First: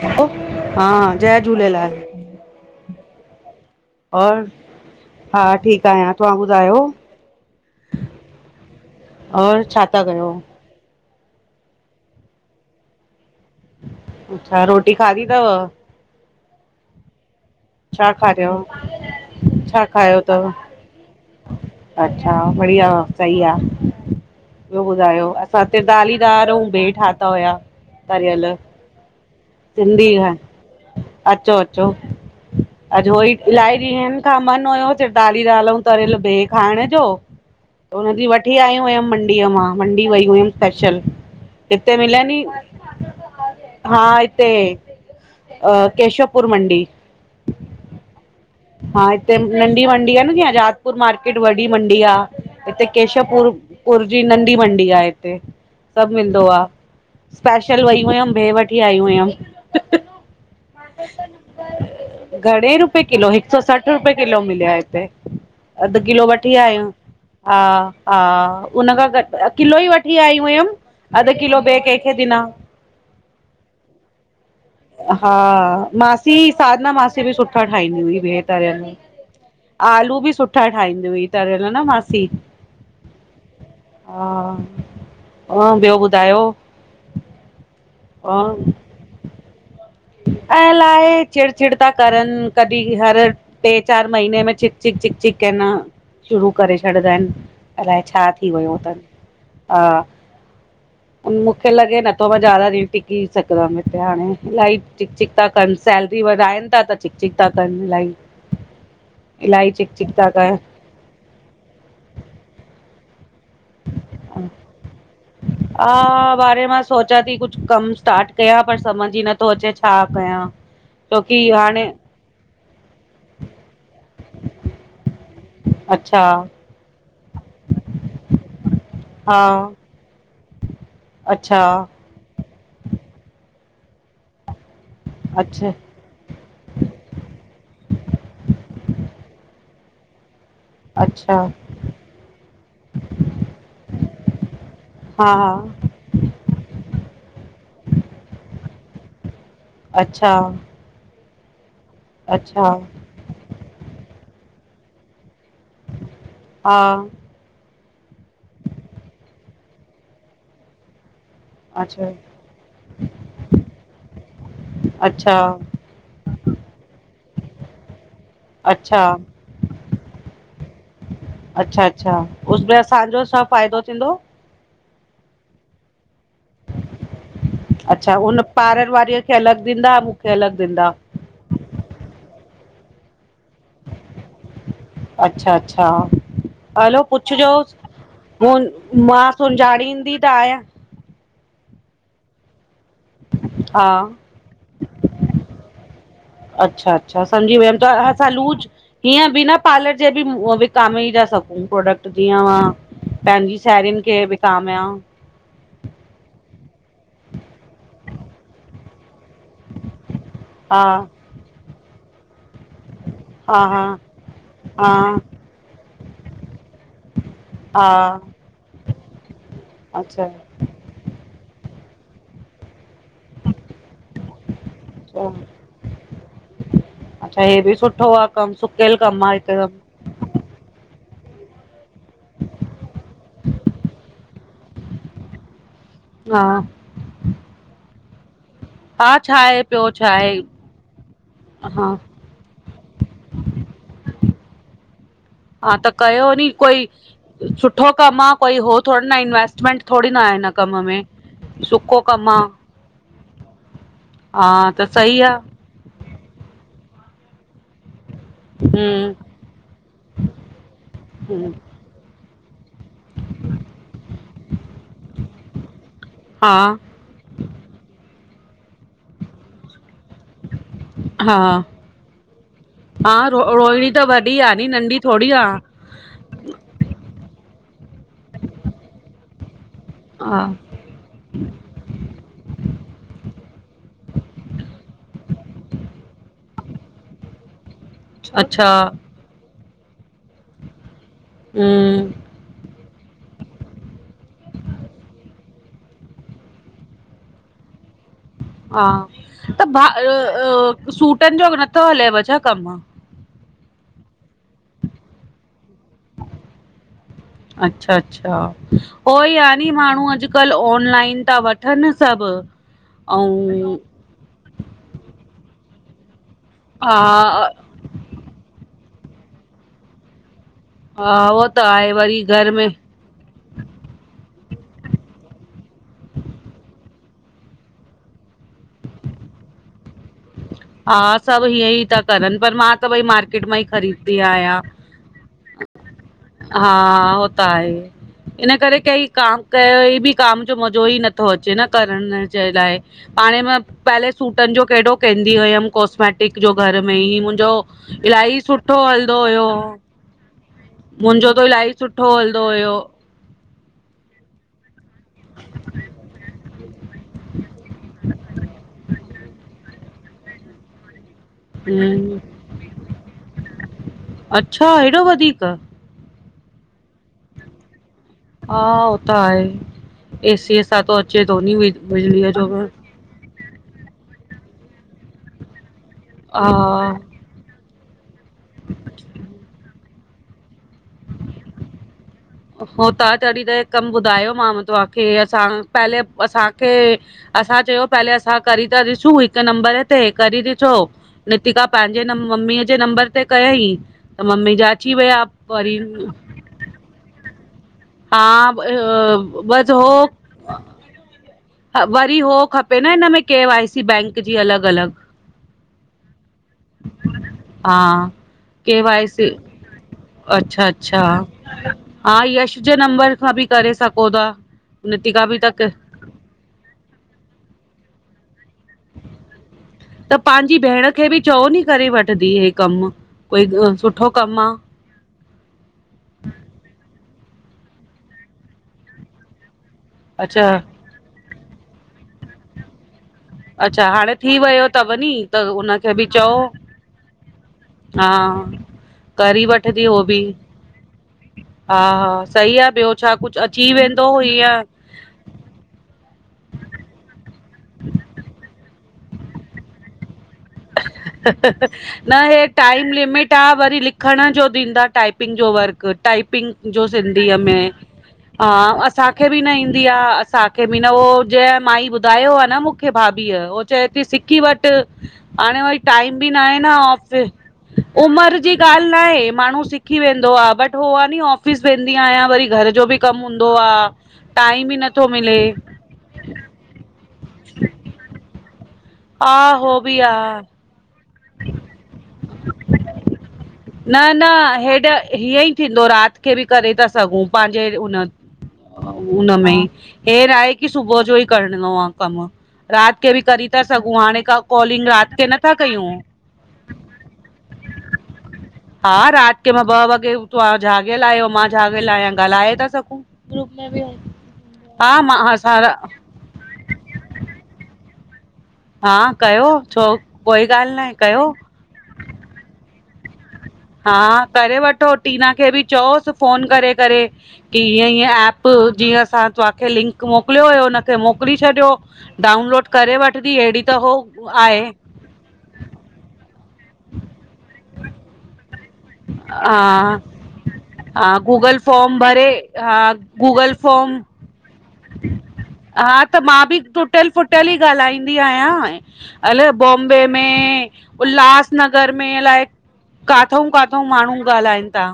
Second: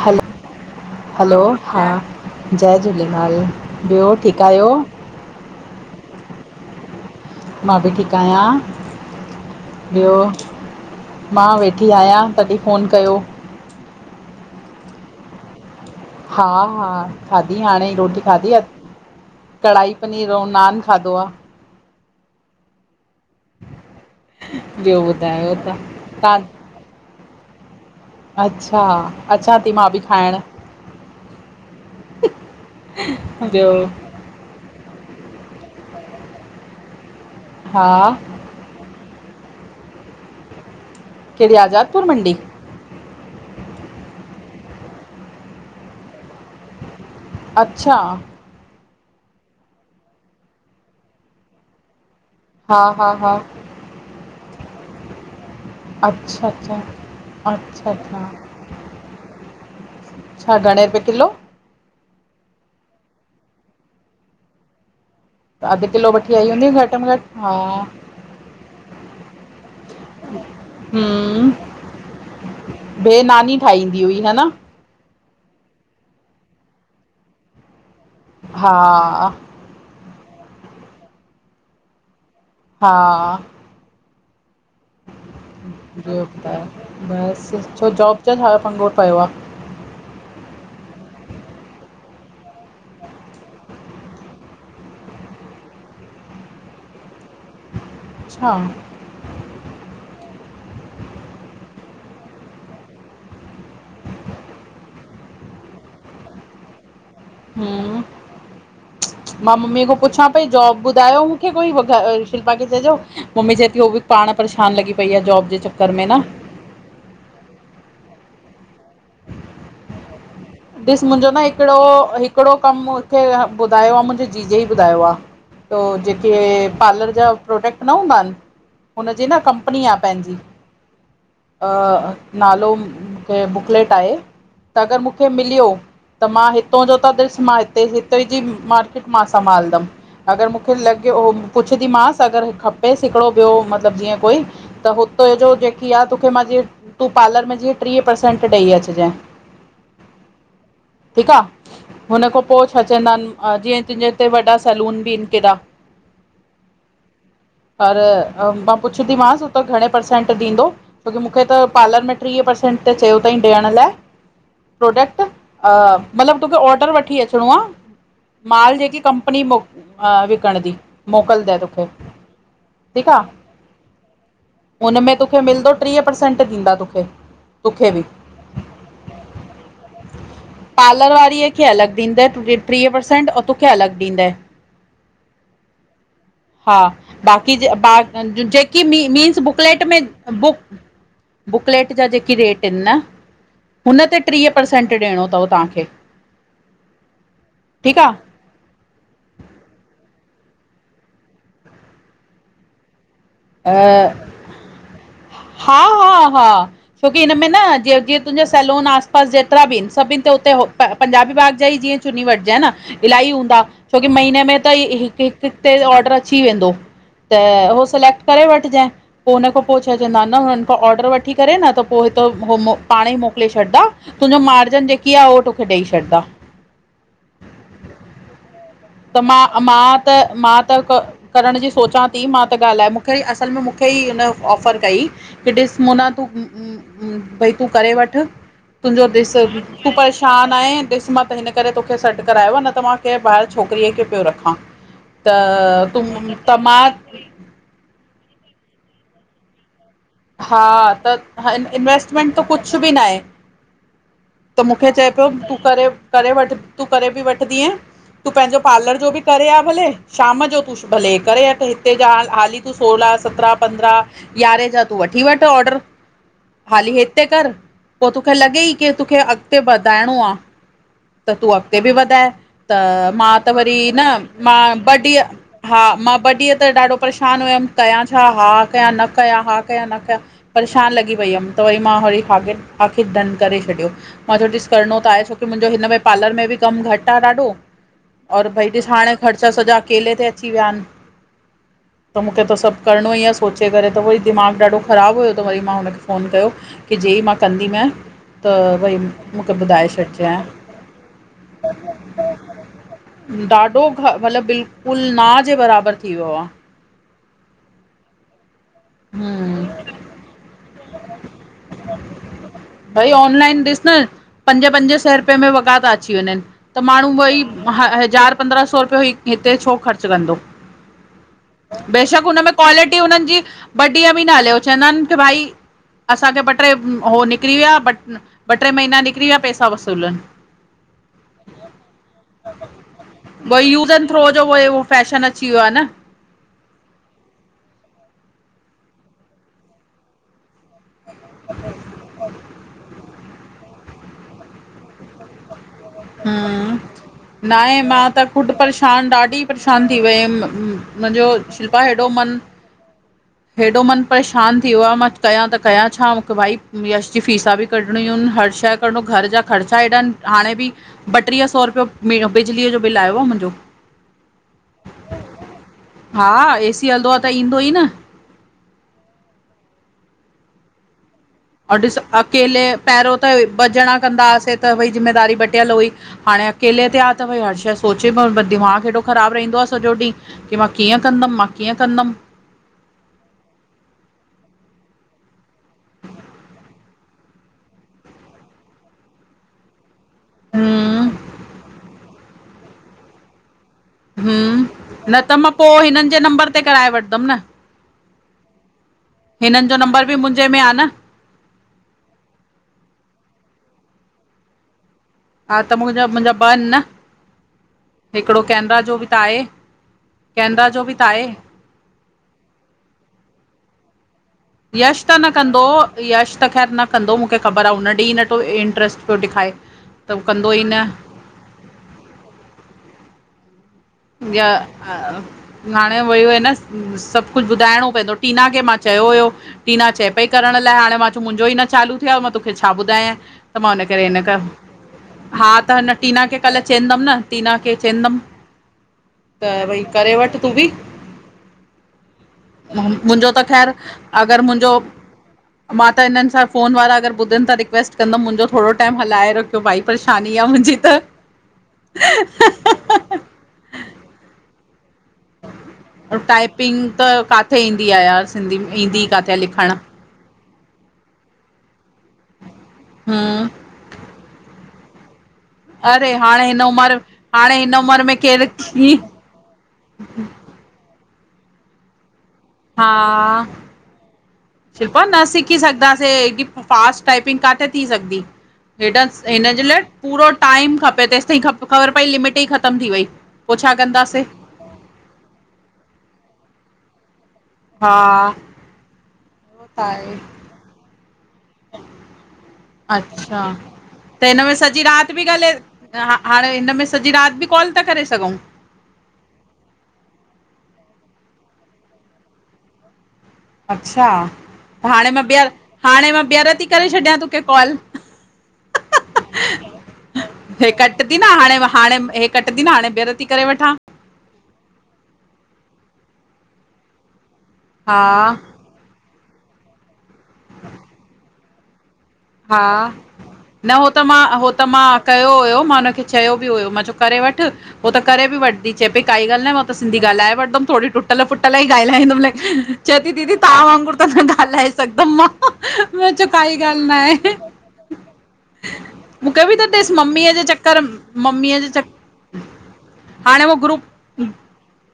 हलो, हा हलो जय हा झूलेलाल जय झूलेलाल ॿयो और ठीक आहियो? हा ठीक आहियां, तव्हां ॿुधायो मां भी ठीक आहियां, और छा था ॿियो कयो मां वेठी आहियां तॾहिं फ़ोन कयो अच्छा रोटी खादी तव? हा-हा खादी हाणे ही छा रोटी खादी, खाधव छा कढ़ाई खायो पनीर अऊ अथव नान खादो आ। अच्छा, बढ़िया सही आ। ॿिॿयो आहे ॿियो ॿुधायो असां त हिते दालीदार अऊ तव्हां भेहं ठाता हुया। तरियल अच्छा! अचां ती मां भी सिंधी खाइण। अचो अचो [inaudible] अॼु उहोई ॿियो इलाही ॾींहं न खां मन हुयो ट्रीदाली दाल अऊ तरियल भिब खाइण जो हा त हुनि ॾींहं वठ वठी आई हुयमि मंडीअ मां मंडी वई हुयमि स्पेशल, कहिड़ी हिते आज़ादपुर मिलन मंडी ही हा हिते केशवपुर मंडी। अच्छा। हा हिते नंढी मंडी आ न जी आजादपुर मार्किट वॾी मंडी आ। हा हिते हा हा केशवपुर पुर जी नंढी मंडी आहे हिते सब मिलंदो अच्छा आ। अच्छा स्पेशल अच्छा वई अच्छा हुयमि भिह वठी आई हुयमि। हा, घणे रुपए किलो? घणे रुपए किलो हिक सौ सठ रुपए किलो मिलिया हिते। अधु अधि किलो आई वठी हूंदी आयिम घटि में घटि हा हा हुन खां घट किलो ही वठी आई हुयमि अधु किलो ॿिए कंहिंखे ॾिना। भिहं नानी ठाहींदी हुई, हा न। हा मासी साधना मासी बि सुठा ठाहींदी हुई भिह हा तरयिल। आलू बि सुठा ठाहींदी हुई तरियल न मासी। हा हा ॿियो ॿुधायो? अलाए चिड़ चिड़ था करनि कॾहिं हर ट्रे चार महीने में चिक चिक चिक हे न शुरू करे छॾिंदा आहिन। अलाए छा थी अच्छा वयो तनि हा। मूंखे लॻे नथो मां ज्यादा देर टिकी सघंदमि हिते हाणे इलाही चिक चिक था कनि सैलरी वधाइनि ता त चिक चिक था कनि हम्म इलाही। मां इलाही मम्मी चिक खां चिक था पुछां पई कनि जॉब ॿुधायो मुखे कोई शिल्पा खे चईंजो मम्मी चएती हो भी पाण परेशान लॻी पई आहे जोब हा बांरह मास सोचियां थी कुछ कम स्टार्ट कयां पर समझ ही नथो अचे छा कयां। ॾिस मुंजो न छोकी हिकिड़ो हाणे हिकिड़ो कम मूंखे ॿुधायो आहे मुंहिंजे जीजे ही ॿुधायो आ। तो। अच्छा जेके पार्लर जा प्रोडक्ट न हूंदा आहिनि हुनजी न हा कंपनी आ पेंजी अच्छा अ नालो, मूंखे बुकलेट आहे त अगर मूंखे मिलियो अच्छा त मां हितां जो त ॾिस मां हिते, हिते जी मार्किट मां संभालंदमि। अगर मूंखे लॻयो अच्छा पुछंदी मांसि अगर खपेसि हिकिड़ो ॿियो मतलब जीअं कोई त हा हुते जो हा जेकी आहे तोखे मां जीअं तूं पार्लर में जीअं ट्रीह परर्सेंट ॾेई अचजई। अच्छा ठीक आ हुन खां पो अच्छा छा चईंदा आहिनि जीअं तुंहिंजे हिते वॾा सैलून बि आहिनि केॾा। हा पर मां पुछंदीमांसि हूते घणे परर्सेंट ॾींदो। छोकी मूंखे त पार्लर अच्छा में ट्रीह पर्सेंट त चयो तईं ॾियण लाइ। प्रोडक्ट अच्छा अ मतलबु तोखे ऑर्डर वठी अचिणो आ माल जेकी अच्छा कंपनी मो अ विकणदी मोकिलदए तोखे ठीक आ फ़ायदो थींदो। हुनमें तोखे मिलदो ट्रीह परर्सेंट ॾींदा तोखे तोखे बि अच्छा हुन पारर वारीअ खे अलगि ॾींदा मुखे अलगि पार्लर वारीअ खे अलॻि ॾींदए त ट्रीह परसेंट औ तुखे अलॻि ॾींदए। अच्छा -अच्छा हा हलो बाक़ी जे पुछिजोसि बा हू जेकी मीं मां मीन्स बुकलेट में सुञाणींदी त बुक आहियां बुकलेट जा जेके रेट इनि न, हा हुन ते ट्रीह परर्सेंट ॾियणो तव तहांखे अच्छा -अच्छा, समझी वयम त असां लूज़ हीअं बिना पार्लर जे बि विकामेइ ता सघूं प्रोडक्ट जीअं मा पंहिंजी आहे साहेड़ियुनि खे विकामिया। हा हा हा, छोकी हिनमें न जीअं -जीअं तुंजो सैलून आस पास जेतिरा बि इनि, सभिनि ते हुते हो प हा पंजाबी बाग जाई जीअं चुनी वठिजंए न इल्हाई हा हूंदा हा छोकी महीने में त ई हा हिकु -हिकु ते ऑर्डर अची वेंदो। त हो हा सिलेक्ट करे वठिजंए, पो हुन खां पो छा चंएदा अच्छा इन हुन खा आर्डर वठी करे न, त पो हितां हो मो पाणंई मोकिले छॾदा, तुन्जो मार्जन जे की आ अच्छा हो टोखे ॾई छॾदा। अच्छा हे बि सुठो आ कमु, सुकियल कम आ हे त। हा त मां त क करण जी सोचां ती, मां त ॻाल्हाय मुखे असल में मुखे ई हिन ऑफर कई की ॾिसु मोना तूं हा उ उ भई तूं करे वठि हा तुंजों छा ॾिसु, आहे पियो तूं छा परेशान आहे ॾिसु मां त हिन करे हा तोखे सॾु करायो आ, न त मां केहिं ॿाहिरि छोकिरीअ खे पियो रखां, त हा त तूं कयो नी त मां कोई सुठो कम आ कोई हो थोड़ ना हे इंवेस्टमेंट हा त हा कमु इनवेस्टमेंट आ त कुझु बि ना हे। त हा त मुखे चए सही पियो आ तूं करे करे वठि तूं करे बि वठदींअ तूं पंहिंजो पार्लर जो हम्म बि करे आ भले, शाम जो तूं श् भले हे करे हम्म वटि ह ते जा हाली तूं सोलहां, सत्रहा, पंद्रहां, यारहें जा तूं वठी वठु ऑर्डर हा हाली हिते कर, पो तोखे लॻेई की तुखे अॻिते वधाइंणो आ त हा तूं अॻिते बि वधाए, त हा मां रो त वरी रोहिणी त न वॾी आ मां नी ॿ नंढी डीह थोरी आ हा मां ॿ ॾीहं त ॾाढो परेशान हुयमि, कयां छा हा कया न कया हा कया न कया हा परेशान लॻी पई हमि त वरी मां वरी हागिर आख़िर डन करे छॾियो। मां च्यो ॾिसु करिणो त आहे, छोकी मुंजो हिन में पार्लर में बि कमु घटि आ ॾाढो और भई अच्छा ॾिसु हाणे ख़र्चा सॼा अकेले ते अची विया इनि हम्म त मुखे त सभु करिणो ई आ सोचे करे त उहोई दिमाग़ु ॾाढो ख़राबु हुयो, त वरी मां हुनखे फ़ोन कयो की जे ई मां कंदीमंए हा, त भा अ अ सूटनि जो नथो हलेव छा कमु? ॾाढो घ मतिलब बिल्कुलु ना जे बराबरि थी वियो आ। अच्छा - अच्छा, हो ई आ हम्म नी माण्हूं अॼुकल्ह आन लाइन ता वठनि सभु भई ऑनलाइन अंउं ॾिस न पंज -पंज सै रुपये में वॻा ता अची वंञंनि त हा माण्हूं वई ह हज़ार पंद्रहां सौ रुपियो हि हिते छो ख़र्चु कंदो। हा उहो त आहे वरी घर में की हुननि जी वॾीअ में न हलियो चइंदान की भाई असांखे ॿ ट्रे हो निकिरी विया ॿ ॿ ट्रे महीना निकिरी विया पैसा वसूल इन। हा सभु हीअं ई था करनि पर मां त भई मार्केट मां उहो ई यूज़ एंड ख़रीददी थ्रो जो आहियां। उहो फैशन अची वियो आ न। हा हो त आहे, इन करे कई काम कयो बि काम जो मज़ो ई न तो अचे न करण जे लाइ पाणे मां पहले सूटनि जो कडो केंदी हुयम। कॉस्मेटिक जो हम्म घर में ई मुंहिंजो न आहे मां त इलाही ख़ुदि सुठो परेशान हलदो ॾाढी हुयो। परेशान थी वयमि मुंहिंजो मुजो त इलाही शिल्पा हेॾो सुठो मन हलदो हुओ। हेॾो मनु परेशानु थी वियो आ मां कयां त कयां छा मूंखे भाई यश जी फ़ीसा बि कढणियूं इन हर शइ कढणो, घर जा ख़र्चा हेॾा आहिन हाणे बि ॿट्रीह सौ रुपियो हम्म मि बिजलीअ जो बिल आयो आहे मुंजो। अच्छा हेॾो वधीक? हा ए सी हलदो आ त ईंदो ई न। हा हो त ह आहे, ए सी सां त अचे तो नी बिजली जो पेरियों त ॿ ॼणा कंदा हुआसे त भई ज़िमेदारी बटियल हुई हाणे अकेले हा। ते आ त भई हर शे सोचे पियो बट दिमाग़ु हेॾो ख़राबु रहंदो आ सॼो ॾींह की मां कीअं कंदम मां कीअं कंदम। हो त आ तॾीं त हे कमु ॿुधायोमांव तव्हांखे असां पहले असांखे असां चयो पहले असां करी था ॾिसूं हिकु नंबर त करे हे ॾिठो हम्म नितिका पंहिंजे न मम्मीअ जे नंबर ते कयई। हूं, त मां पो हिननि जे नंबर ते कराए वठदमि न। हा ब हो। हिननि जो नंबर बि मुंजे में आ न। ह वरी उह खपे न हिन में के वाइ सी बैंक जी अलॻि अलॻि हा त मुंजा, मुंजा ॿ आहिन न हा हिकिड़ो केनरा के जो वाई बि त सी आहे। अच्छा, केनरा जो बि त अच्छा आहे हा यश जे नंबर खां बि करे सघो था। यश त नितिका न बि कंदो यश त ख़ैर न कंदो मूंखे ख़बर आहे हुन ॾेह नथो इंट्रस्ट पियो ॾेखारे। त कंदो पींजी ई न भेण खे बि चओ नी करे वठदी हे कम कोई सुठो कमु बिया, आ। हाणे वयो हुई न सभु कुझु ॿुधाइणो पइंदो टीना खे मां चयो हुयो टीना चए पई अच्छा करण लाए हाणे मां मुंजो ई न चालू थियो आहे, मां तोखे छा ॿुधायां? त मां हुन अच्छा करे हाणे हिन थी वियो अथव नी करे हा त हुनखे हिन बि टीना चओ खे कल्ह चवंदमि न टीना खे हा, चईंदमि करी त भई वठदी हो करे बि। वठि तूं हा हा सही आ, ॿियो छा मुंहिंजो कुझु त अची ख़ैरु वेंदो अगरि हीअं मुंहिंजो मां त हिन्हनि सां फ़ोन वारा अगरि ॿुधनि त रिक्वेस्ट कंदमि मुंहिंजो थोरो टाइम हलाए रखियो भाई परेशानी आ मुंजे। न हे टाइम लिमिट ता वरी लिखण जो ॾींदा टाइप पिंग जो वर्क टाइपिंग जो त सिंधीअ काथे में ईंदी आहे यार हा सिंधी में ईंदी असांखे काथे बि न लिखण ईंदी आ असां के मी न ओ जंहिं माई ॿुधायो आ न मूंखे भाभीअ हम्म हो चए थी सिकी वठ। हाणे वरी अरे टाइम बि न हाणे आहे हिन न उमिरि ऑफिस हाणे हिन उमिरि में उमिर केरु जी ॻाल्ह न कीअं आहे माण्हू सि खी वेंदो आ बट् हो आ नी ऑफिस वेंदी आयां वरी घर जो हा बि कमु हूंदो आ, टाइम ई नथो मिले। कंदासे गि फास्ट टाईपिंग काथे थी सघदी, हेड हा हिन जे हो लाय बि आ पूरो टाइम खपे ते ख़बर पई लिमिट ई ख़तम थी वई। पो छा न न कंदासीं हेॾा हीअं ई थींदो राति खे बि करे था सघूं पंहिंजे हुन हा हुनमें उहो त हेे न आहे की सुबुह जो ई करणो आहे कम। राति के बि अच्छा करीथा सघूं हाणे त का हिन में सॼी कॉलिंग राति बि खे नथा ॻाल्हाए कयूं? हा हाणे हिनमें सॼी राति बि कॉल था करे सघूं? हा राति के मां ॿ वॻे त्हां जाॻियल आहियो मां जाॻियल आहियां ॻाल्हाए था सघूं। अच्छा हा हाणे मां ॿियहर असां हाणे मां ॿियहर थी करे छॾियां तोखे कॉल। हा कयो हहह छो कोई हे ॻाल्हि आहे कट थी कयो न हाणे हाणे कटंदी न हाणे बेहर थी करे वठां। हा करे वठो टीना खे बि चओसि फोन करे करे। की हअं हा हअं ऐएप जीअं असां तव्हांखे लिंक मोकिलियो हुयो उखे मोकिले छॾियो। हा। डाउनलोड करे वठंदी अहिड़ी हेणी न त हो मां हो त आहे। मां कयो हुयो मां हुनखे चयो बि हुयो मां चयो करे वठ उ त करे बि वठ दी चएपई काई ॻाल् नाहे हा मां त सिंधी गाल्हाए वठदम थोरी हा टुटल फुटल गूगल ई फॉम गाल्हाईंदम भरे न। हा चये थी दीदी गूगल तहाँ वांगुर फॉम त न गालाए सघंदम मां, मां चयो काई गाल् नाहे। टुटियल फुटियल ई ॻाल्हाईंदी आहियां मूंखे अले बि त ॾिस बॉम्बे मम्मीअ जे में चक्कर मम्मीअ जे चक उल्हासनगर में अलाए हाणे काथो काथो माण्हू ॻाल्हाइनि था।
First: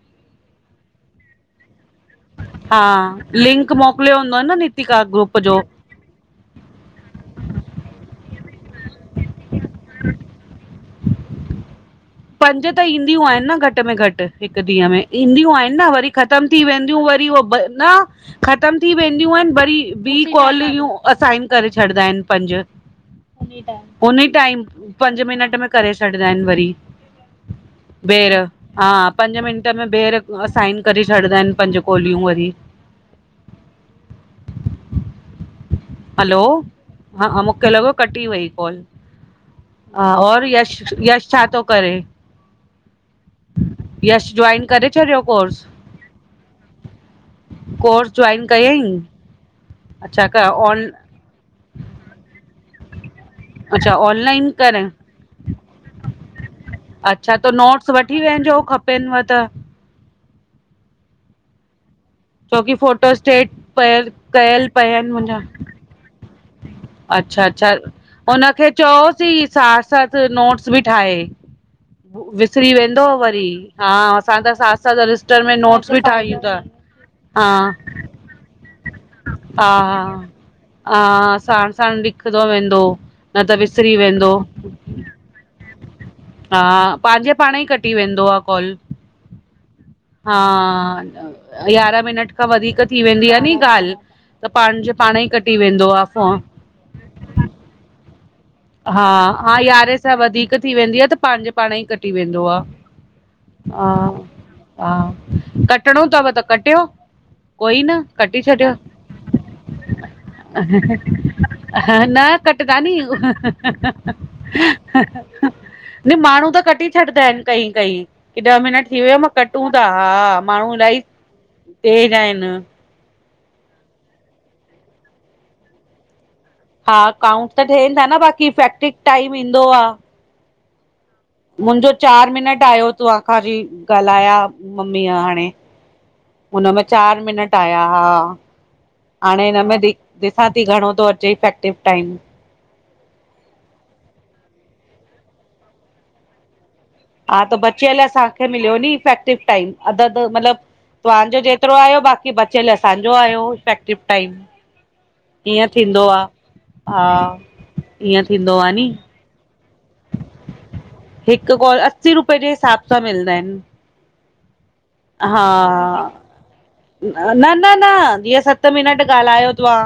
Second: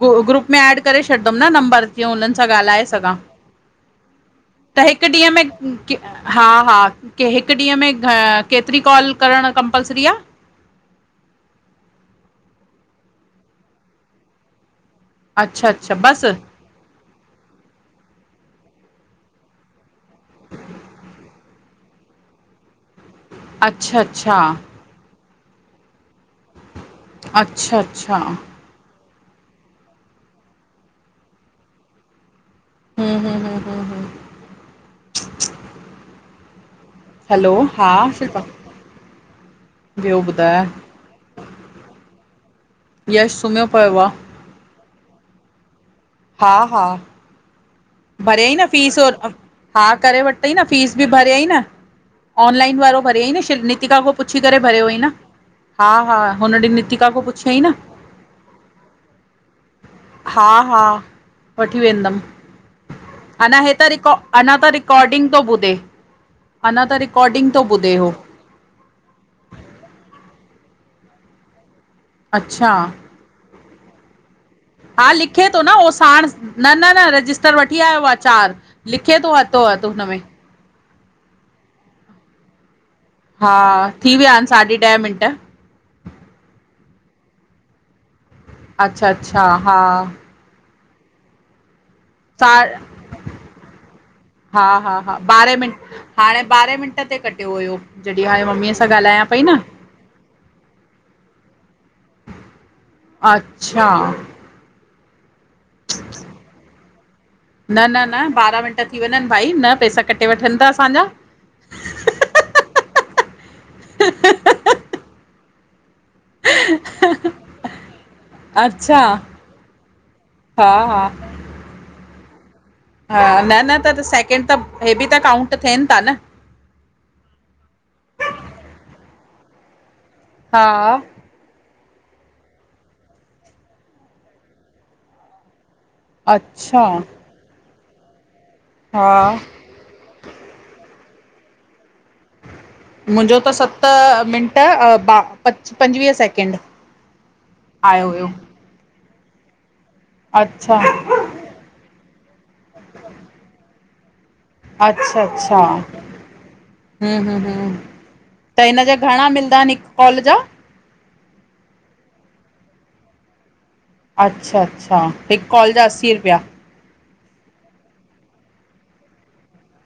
पो ग ग्रुप में एड करे छॾंदुमि नंबर। जीअं हुनननि सां हा ॻाल्हाए सघां, लिंक मोकिलियो हूंदो न त नितिका हिकु ॾींहं ग्रुप में जो क हा हा के हिकु ॾींहं में केतिरी कॉल करणु कंपलसरी आहे? पंज त ईंदियूं आहिनि न घटि में घटि हिक ॾींहं में ईंदियूं अच्छा आहिनि न अच्छा वरी बसि ख़तमु थी वेदिंयू वरी हो न खतम थी वेदिंयू आहेन वरी ॿी कोलयू असाइन करे छॾंदा आहिनि पंज, अच्छा उन्हीं अच्छा टाइम। [inaudible] पंज मिनट में करे छॾींदा आहिनि वरी। अच्छा अच्छा ॿेर हा पंज मिंट में ॿेहरि असाइन करे छॾींदा आहिनि पंज कोलियूं वरी। ह ह ह ह ह हलो हा, हैलो मूंखे हा लॻो कटी शिल्पा वई कॉल। हा ॿियो और ॿुधाए यश-यश छा थो करेे? यश सुम्हियो पियो यश आहे जोइन करे छॾियो कोर्स? हा, हा कोर्स जॉइन भरिय ई न फीस कयईं हा, करे अच्छा क वरतई न ऑन फीस बि। भरियईं न ऑनलाइन वारो भरियईं न अच्छा शनितिका खां पुछी ऑनलाइन करे भरियो करें हुअईं न। हा हा हुन ॾींहु नितिका खां अच्छा त पुछयाई न। नोट्स वठी वञिजो खपेनव त हा हा वठी वेंदमि छोकी फोटोस्टेट अञा हे त पयल रिकॉ अञा कयल त पिया आहिनि रिकॉर्डिंग थो मुंहिंजा। ॿुधे अञा त रिकॉर्डिंग थो अच्छा-अच्छा ॿुधे हो हुनखे चयोसी साठ सथ नोट्स बि ठाहे। विसरी अच्छा वेंदो वरी। हा असां त साथ साथ हा रजिस्टर लिखे में थो न उहो नोट्स बि साण, ठाहियूं था न न न हा रजिस्टर वठी आयो आहे चार। लिखे थो हथो हथो हथ हुन मेंें। ह साण साण लिंखंदो वेंदो न हा त विसरी थी विया वेंदो। आहिनि साढी ॾह मिंट हा पंहिंजे पाण ई कॾी वेंदो आहे। कॉल अच्छा अच्छा हा हा, यारह मिनट। खां सा वधीक थी वेंदी आहे नी ॻाल्हि त हा पंहिंजाणे हा पाण ई कटी वेंदो आहेो फोन। कीथे कटियो हुयो जॾहिं हाणे ममीअ सां। हा ॻाल्हायां पई हा न यारहें सा वधीक थी वेंदी आह त पांजे पाण ई कटी वेंदो आह। अच्छा। हा कटणो तव त कटियो। कोई न कटी ॿारहां छॾियो मिंट थी वञनि भाई न पैसा कटे वठनि था असांजा। ह न कटदानी न माण्हू त कटी छॾींदा एन कई कई। की ॾह मिन अच्छा थी वियो मां कटूं ता हा, माण्हू इलाही, तेज आहिन। हा न न त सेकेंड त, हे बि त काउंट थेन ता न। हा काउंट त ठेन ता न बाक़ीईफैक्टिक टाइम ईंदो आह। हा। मुंजो चार मिनट आयो तूं आखरी ॻाल्हा मम्मीअ हाणे। हुनमें अच्छा चार मिनट आया हा, हा हाणे हिन में रि ॾिसां ती घणो तो अचे इफेक्टिव टाइम। मुंजो त सत मिंट प, पंजवीह सैकेंड। हा त बचीअल आयो हुयो। असांखे मिलो नी इफेक्टिव टाइम अध अध मतलब, अच्छा तव्हांजो जे एतरो आयो बाक़ी बचयल असांजो आयो ईफैक्टिव टाइम। अच्छा - अच्छा। ईअं थींदो आहे हूं हा हूं हूं ईअं थींदो त हिन जा घणा मिलंदा अन हिक कॉल जा? हिक कल, असी रुपे जे हिसाब सां मिलंदा ईन। अच्छा। अच्छा हिकु कॉल जा हा। असी रुपया। न न न जीअं सत मिनट ॻाल्हायो तव्हां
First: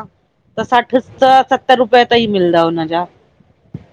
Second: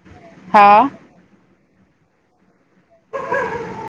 त हा सठ त सतर रुपए ताईं मिलंदा हुनजा। ? [inaudible]